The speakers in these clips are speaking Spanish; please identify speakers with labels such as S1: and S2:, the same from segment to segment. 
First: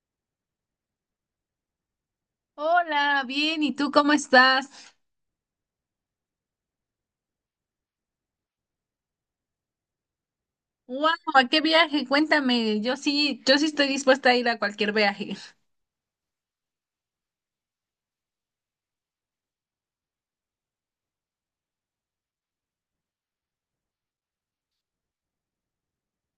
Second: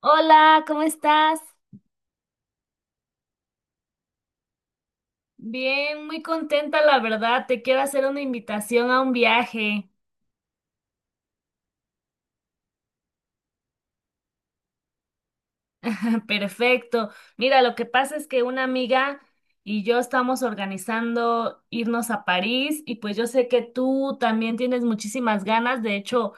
S1: Hola, ¿cómo estás?
S2: Hola, bien, ¿y tú cómo estás?
S1: Bien, muy contenta, la verdad. Te quiero hacer una invitación a un viaje.
S2: ¡Wow! ¿A qué viaje? Cuéntame, yo sí estoy dispuesta a ir a cualquier viaje.
S1: Perfecto. Mira, lo que pasa es que una amiga y yo estamos organizando irnos a París y pues yo sé que tú también tienes muchísimas ganas. De hecho,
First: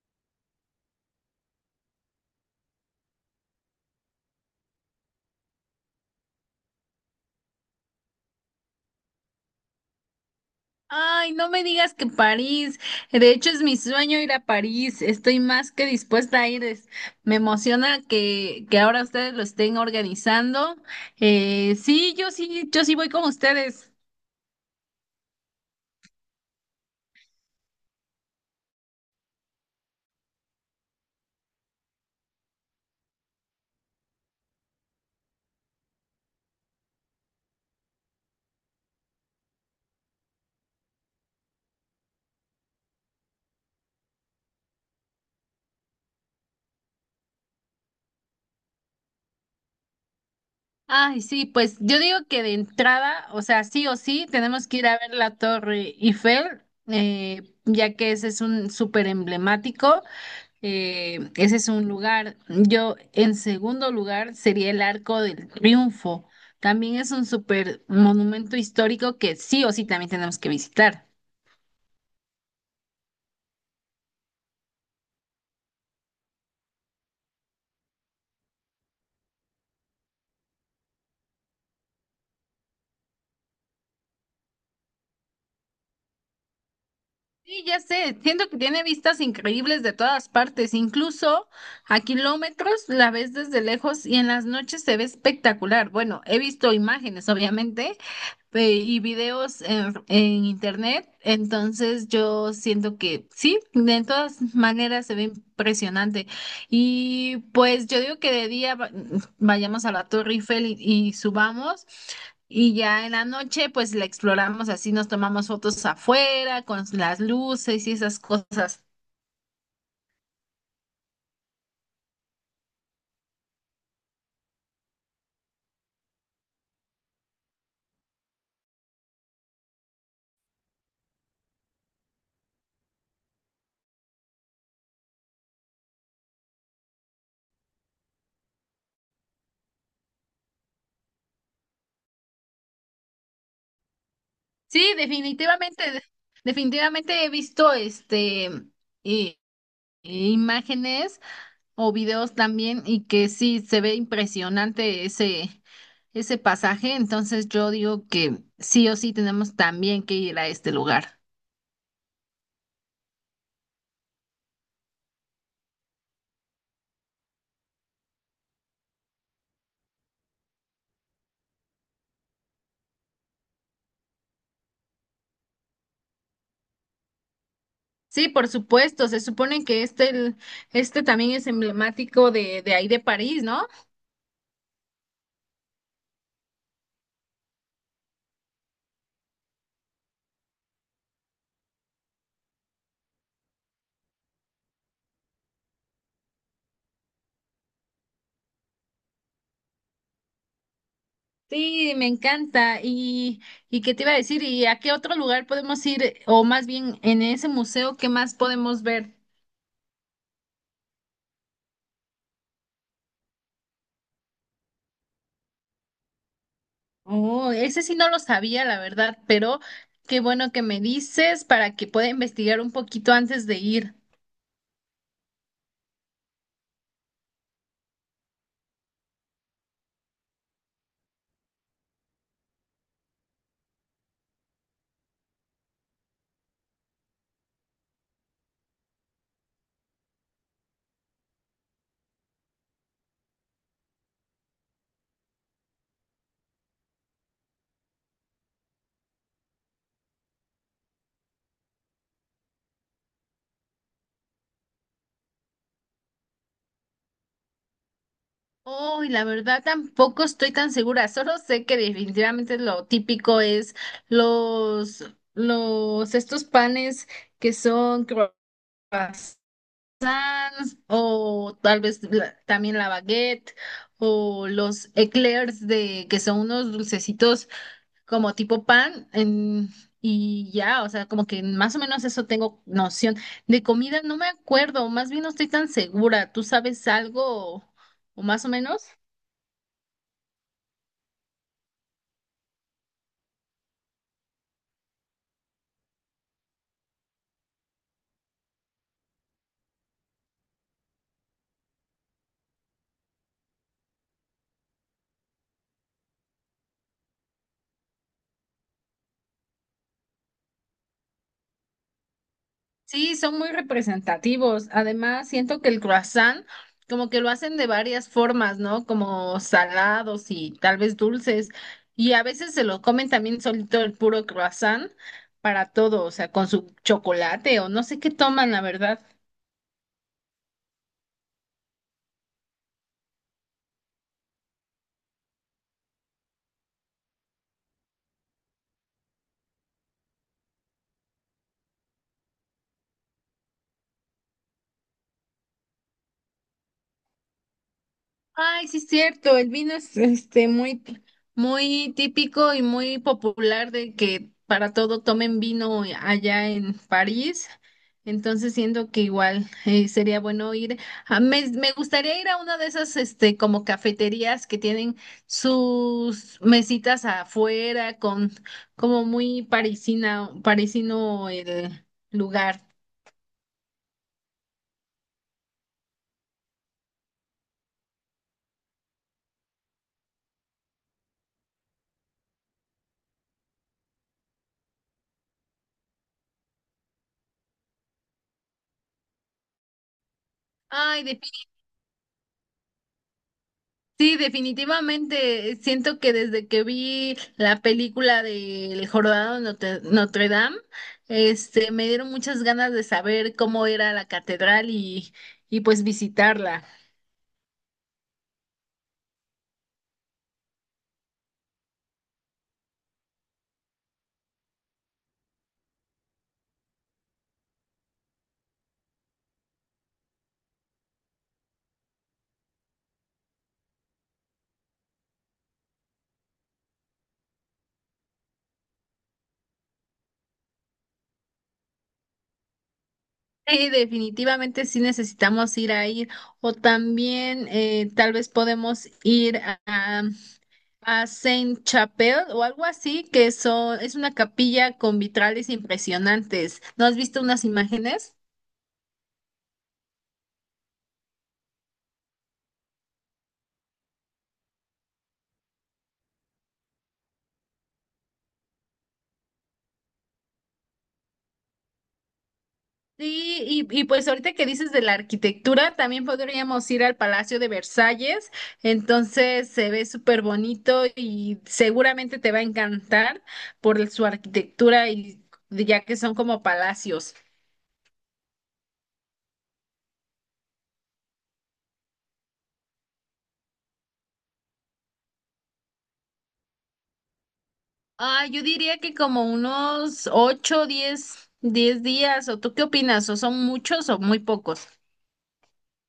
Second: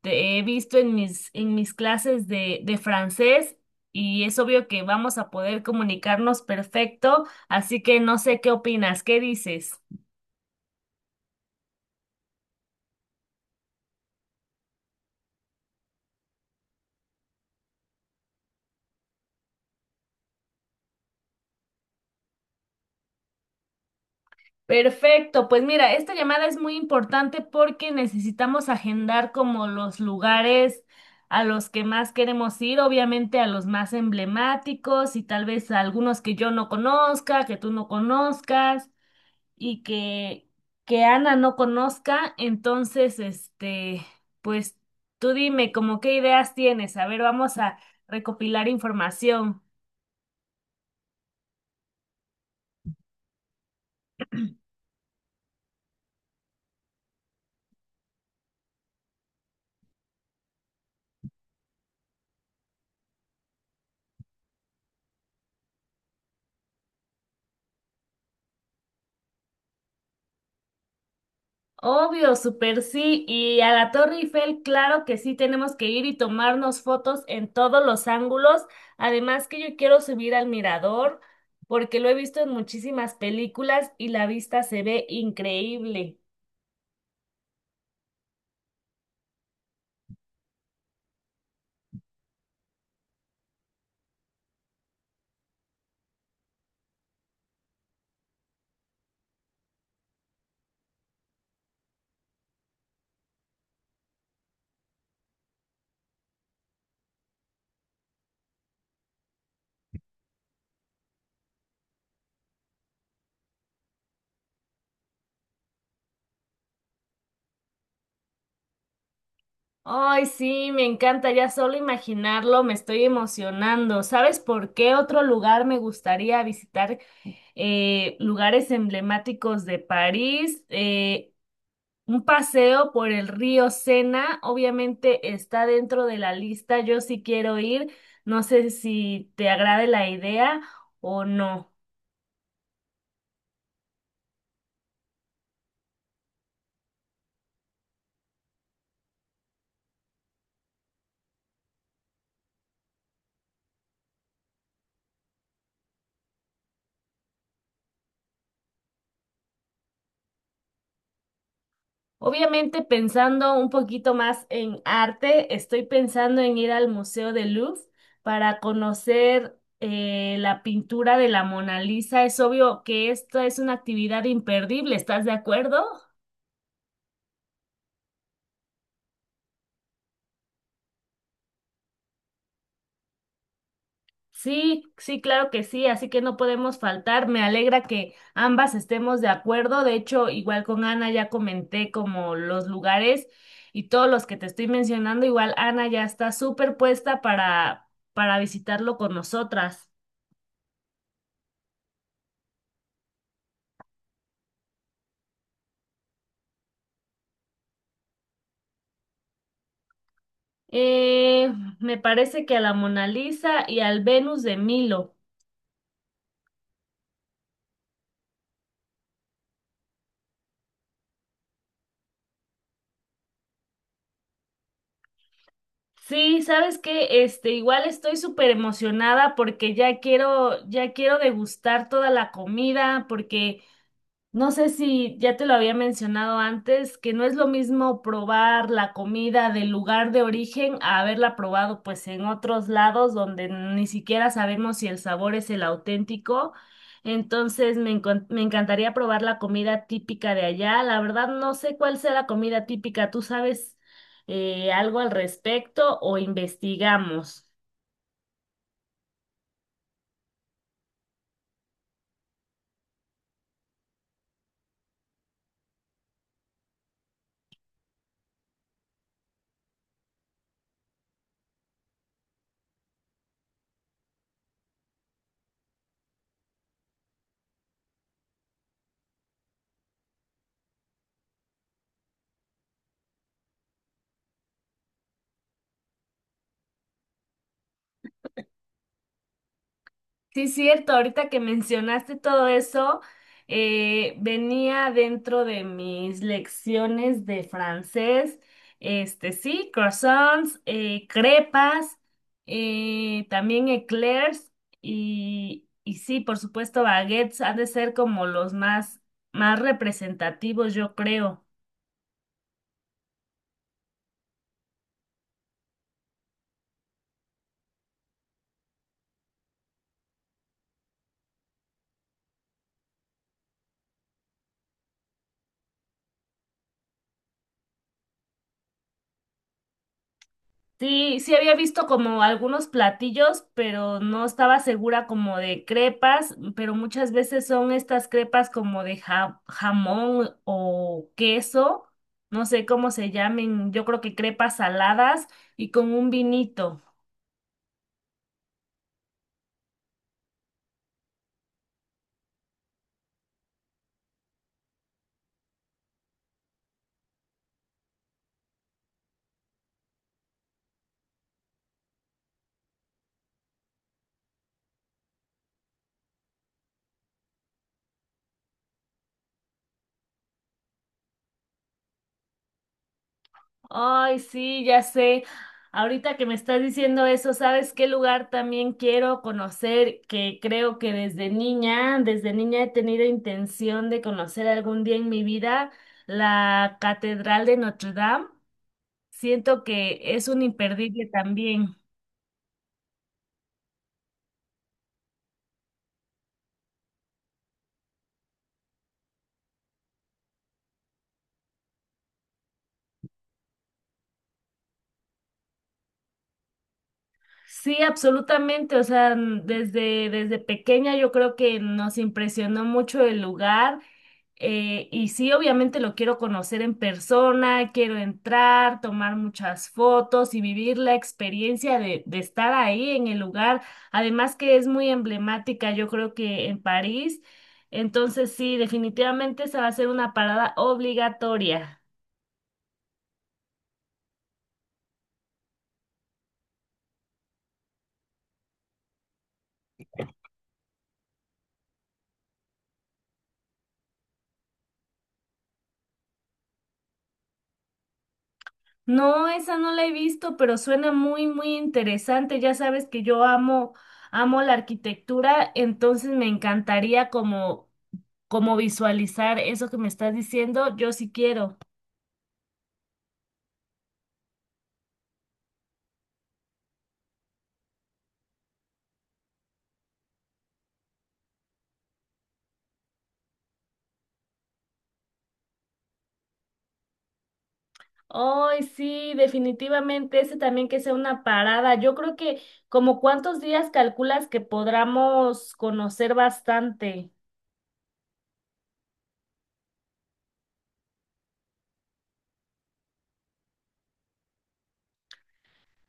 S1: te he visto en en mis clases de francés y es obvio que vamos a poder comunicarnos perfecto. Así que no sé qué opinas, ¿qué dices?
S2: Ay, no me digas que París. De hecho, es mi sueño ir a París. Estoy más que dispuesta a ir. Me emociona que ahora ustedes lo estén organizando. Sí, yo sí voy con ustedes.
S1: Perfecto, pues mira, esta llamada es muy importante porque necesitamos agendar como los lugares a los que más queremos ir, obviamente a los más emblemáticos y tal vez a algunos que yo no conozca, que tú no conozcas y que Ana no conozca. Entonces, pues tú dime como qué ideas tienes. A ver, vamos a recopilar información.
S2: Ay, sí, pues yo digo que de entrada, o sea, sí o sí, tenemos que ir a ver la Torre Eiffel, ya que ese es un súper emblemático. Ese es un lugar. Yo, en segundo lugar, sería el Arco del Triunfo. También es un super monumento histórico que sí o sí también tenemos que visitar.
S1: Obvio, súper sí. Y a la Torre Eiffel, claro que sí, tenemos que ir y tomarnos fotos en todos los ángulos. Además que yo quiero subir al mirador porque lo he visto en muchísimas películas y la vista se ve increíble.
S2: Sí, ya sé, siento que tiene vistas increíbles de todas partes, incluso a kilómetros la ves desde lejos y en las noches se ve espectacular. Bueno, he visto imágenes, obviamente, y videos en internet. Entonces yo siento que sí, de todas maneras se ve impresionante. Y pues yo digo que vayamos a la Torre Eiffel y subamos. Y ya en la noche, pues la exploramos así, nos tomamos fotos afuera con las luces y esas cosas.
S1: Ay, sí, me encanta, ya solo imaginarlo me estoy emocionando. ¿Sabes por qué otro lugar me gustaría visitar? Lugares emblemáticos de París. Un paseo por el río Sena, obviamente está dentro de la lista. Yo sí quiero ir. No sé si te agrade la idea o no.
S2: Sí, definitivamente, definitivamente he visto i- imágenes o videos también, y que sí se ve impresionante ese pasaje. Entonces yo digo que sí o sí tenemos también que ir a este lugar.
S1: Obviamente pensando un poquito más en arte, estoy pensando en ir al Museo del Louvre para conocer la pintura de la Mona Lisa. Es obvio que esta es una actividad imperdible. ¿Estás de acuerdo?
S2: Sí, por supuesto, se supone que este también es emblemático de ahí de París, ¿no?
S1: Sí, sí, claro que sí, así que no podemos faltar. Me alegra que ambas estemos de acuerdo. De hecho, igual con Ana ya comenté como los lugares y todos los que te estoy mencionando, igual Ana ya está súper puesta para visitarlo con nosotras.
S2: Sí, me encanta. Y qué te iba a decir, ¿y a qué otro lugar podemos ir o más bien en ese museo qué más podemos ver?
S1: Eh, Me parece que a la Mona Lisa y al Venus de Milo.
S2: Oh, ese sí no lo sabía, la verdad, pero qué bueno que me dices para que pueda investigar un poquito antes de ir.
S1: Sí, ¿sabes que Este, igual estoy súper emocionada porque ya ya quiero degustar toda la comida, porque no sé si ya te lo había mencionado antes, que no es lo mismo probar la comida del lugar de origen a haberla probado pues en otros lados donde ni siquiera sabemos si el sabor es el auténtico. Entonces me encantaría probar la comida típica de allá. La verdad no sé cuál sea la comida típica. ¿Tú sabes algo al respecto o investigamos?
S2: Oh, y la verdad tampoco estoy tan segura, solo sé que definitivamente lo típico es los, estos panes que son croissants, o tal vez también la baguette, o los eclairs de, que son unos dulcecitos como tipo y ya, o sea, como que más o menos eso tengo noción. De comida no me acuerdo, más bien no estoy tan segura. ¿Tú sabes algo o, o más o menos?
S1: Sí, cierto, ahorita que mencionaste todo eso, venía dentro de mis lecciones de francés, este sí, croissants, crepas, también eclairs y sí, por supuesto, baguettes han de ser como más representativos, yo creo.
S2: Sí, son muy representativos. Además, siento que el croissant como que lo hacen de varias formas, ¿no? Como salados y tal vez dulces. Y a veces se lo comen también solito el puro croissant para todo, o sea, con su chocolate o no sé qué toman, la verdad.
S1: Sí, sí había visto como algunos platillos, pero no estaba segura como de crepas, pero muchas veces son estas crepas como de jamón o queso, no sé cómo se llamen, yo creo que crepas saladas y con un vinito.
S2: Ay, sí es cierto, el vino es este muy, muy típico y muy popular, de que para todo tomen vino allá en París. Entonces siento que igual sería bueno ir. Me gustaría ir a una de esas este como cafeterías que tienen sus mesitas afuera, con como muy parisina, parisino el lugar.
S1: Ay, sí, ya sé. Ahorita que me estás diciendo eso, ¿sabes qué lugar también quiero conocer? Que creo que desde niña he tenido intención de conocer algún día en mi vida la Catedral de Notre Dame. Siento que es un
S2: Ay,
S1: imperdible también.
S2: sí, definitivamente. Siento que desde que vi la película del Jorobado de Notre Dame, este, me dieron muchas ganas de saber cómo era la catedral y pues visitarla.
S1: Sí, absolutamente. O sea, desde pequeña yo creo que nos impresionó mucho el lugar. Y sí, obviamente lo quiero conocer en persona, quiero entrar, tomar muchas fotos y vivir la experiencia de estar ahí en el lugar. Además que es muy emblemática, yo creo que en París. Entonces sí, definitivamente esa va a ser una parada obligatoria.
S2: Sí, definitivamente sí necesitamos ir a ir. O también tal vez podemos ir a Saint-Chapelle o algo así, que es una capilla con vitrales impresionantes. ¿No has visto unas imágenes?
S1: No, esa no la he visto, pero suena muy, muy interesante. Ya sabes que amo la arquitectura, entonces me encantaría como visualizar eso que me estás diciendo. Yo sí quiero.
S2: Sí, y pues ahorita que dices de la arquitectura, también podríamos ir al Palacio de Versalles. Entonces se ve súper bonito y seguramente te va a encantar por su arquitectura, y ya que son como palacios.
S1: Ay, sí, definitivamente, ese también que sea una parada. Yo creo que como cuántos días calculas que podamos conocer bastante.
S2: Ah, yo diría que como unos 8, 10, 10 días, ¿o tú qué opinas? ¿O son muchos o muy pocos?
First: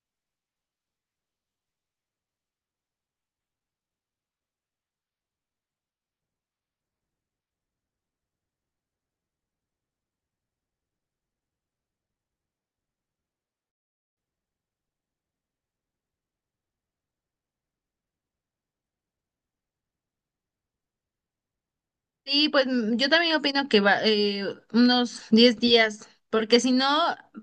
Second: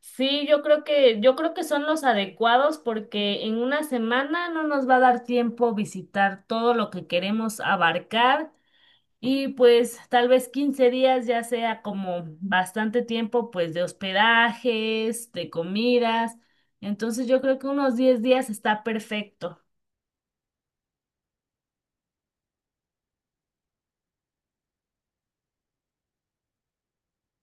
S1: Sí, yo creo que son los adecuados porque en una semana no nos va a dar tiempo visitar todo lo que queremos abarcar y pues tal vez 15 días ya sea como bastante tiempo pues de hospedajes, de comidas. Entonces yo creo que unos 10 días está perfecto.
S2: Sí, pues mm, yo también opino que va, unos 10 días, porque si no,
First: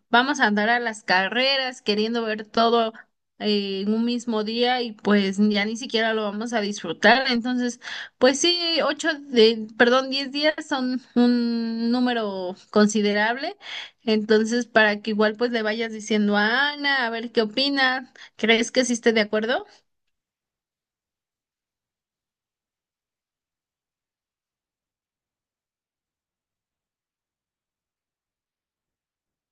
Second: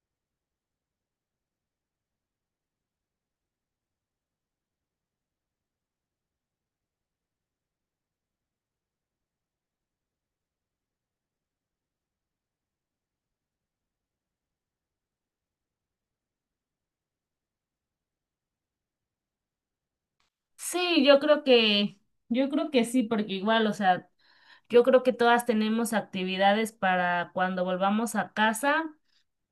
S2: vamos a andar a las carreras queriendo ver todo en un mismo día y pues ya ni siquiera lo vamos a disfrutar. Entonces, pues sí, ocho de, perdón, 10 días son un número considerable. Entonces, para que igual pues le vayas diciendo a Ana, a ver qué opina. ¿Crees que sí esté de acuerdo?
S1: Sí, yo creo que sí, porque igual, o sea, yo creo que todas tenemos actividades para cuando volvamos a casa.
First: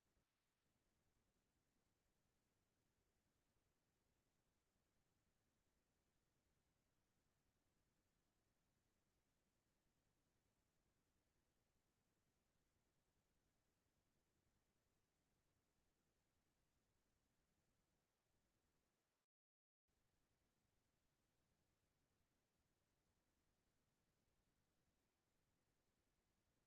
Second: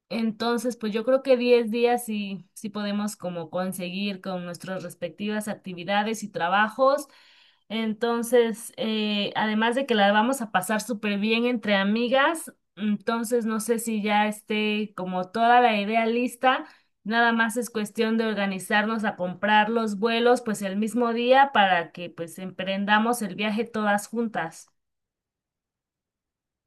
S1: Entonces, pues yo creo que 10 días sí, sí podemos como conseguir con nuestras respectivas actividades y trabajos. Entonces, además de que la vamos a pasar súper bien entre amigas, entonces no sé si ya esté como toda la idea lista, nada más es cuestión de organizarnos a comprar los vuelos pues el mismo día para que pues emprendamos el viaje todas juntas.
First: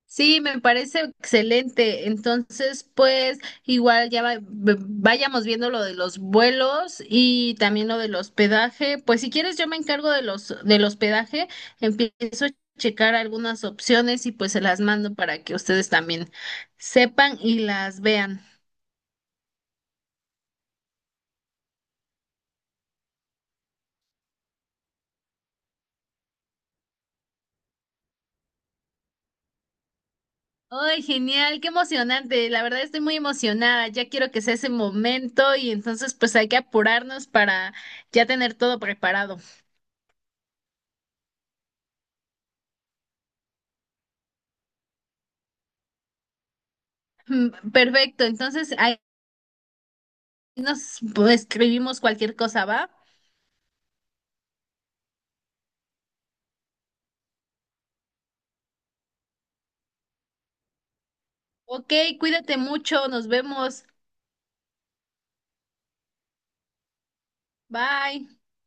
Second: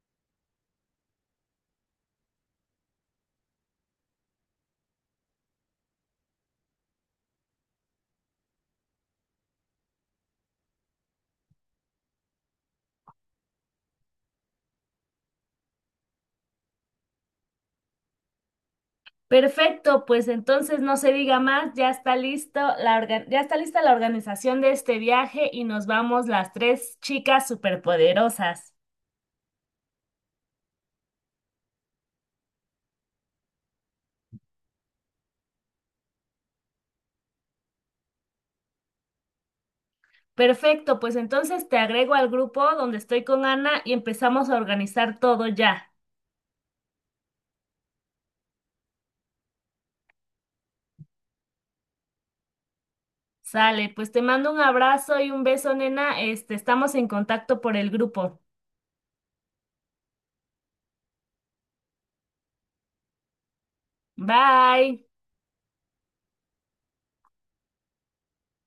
S2: Sí, me parece excelente. Entonces, pues igual ya vayamos viendo lo de los vuelos y también lo del hospedaje. Pues si quieres, yo me encargo de los del hospedaje. Empiezo a checar algunas opciones y pues se las mando para que ustedes también sepan y las vean.
S1: Perfecto, pues entonces no se diga más, ya está lista la organización de este viaje y nos vamos las tres chicas superpoderosas.
S2: ¡Ay, genial! ¡Qué emocionante! La verdad estoy muy emocionada. Ya quiero que sea ese momento, y entonces pues hay que apurarnos para ya tener todo preparado.
S1: Perfecto, pues entonces te agrego al grupo donde estoy con Ana y empezamos a organizar todo ya.
S2: Mm, perfecto, entonces ahí nos pues, escribimos cualquier cosa, ¿va?
S1: Sale, pues te mando un abrazo y un beso, nena. Este, estamos en contacto por el grupo.
S2: Ok, cuídate mucho, nos vemos.
S1: Bye.
S2: Bye.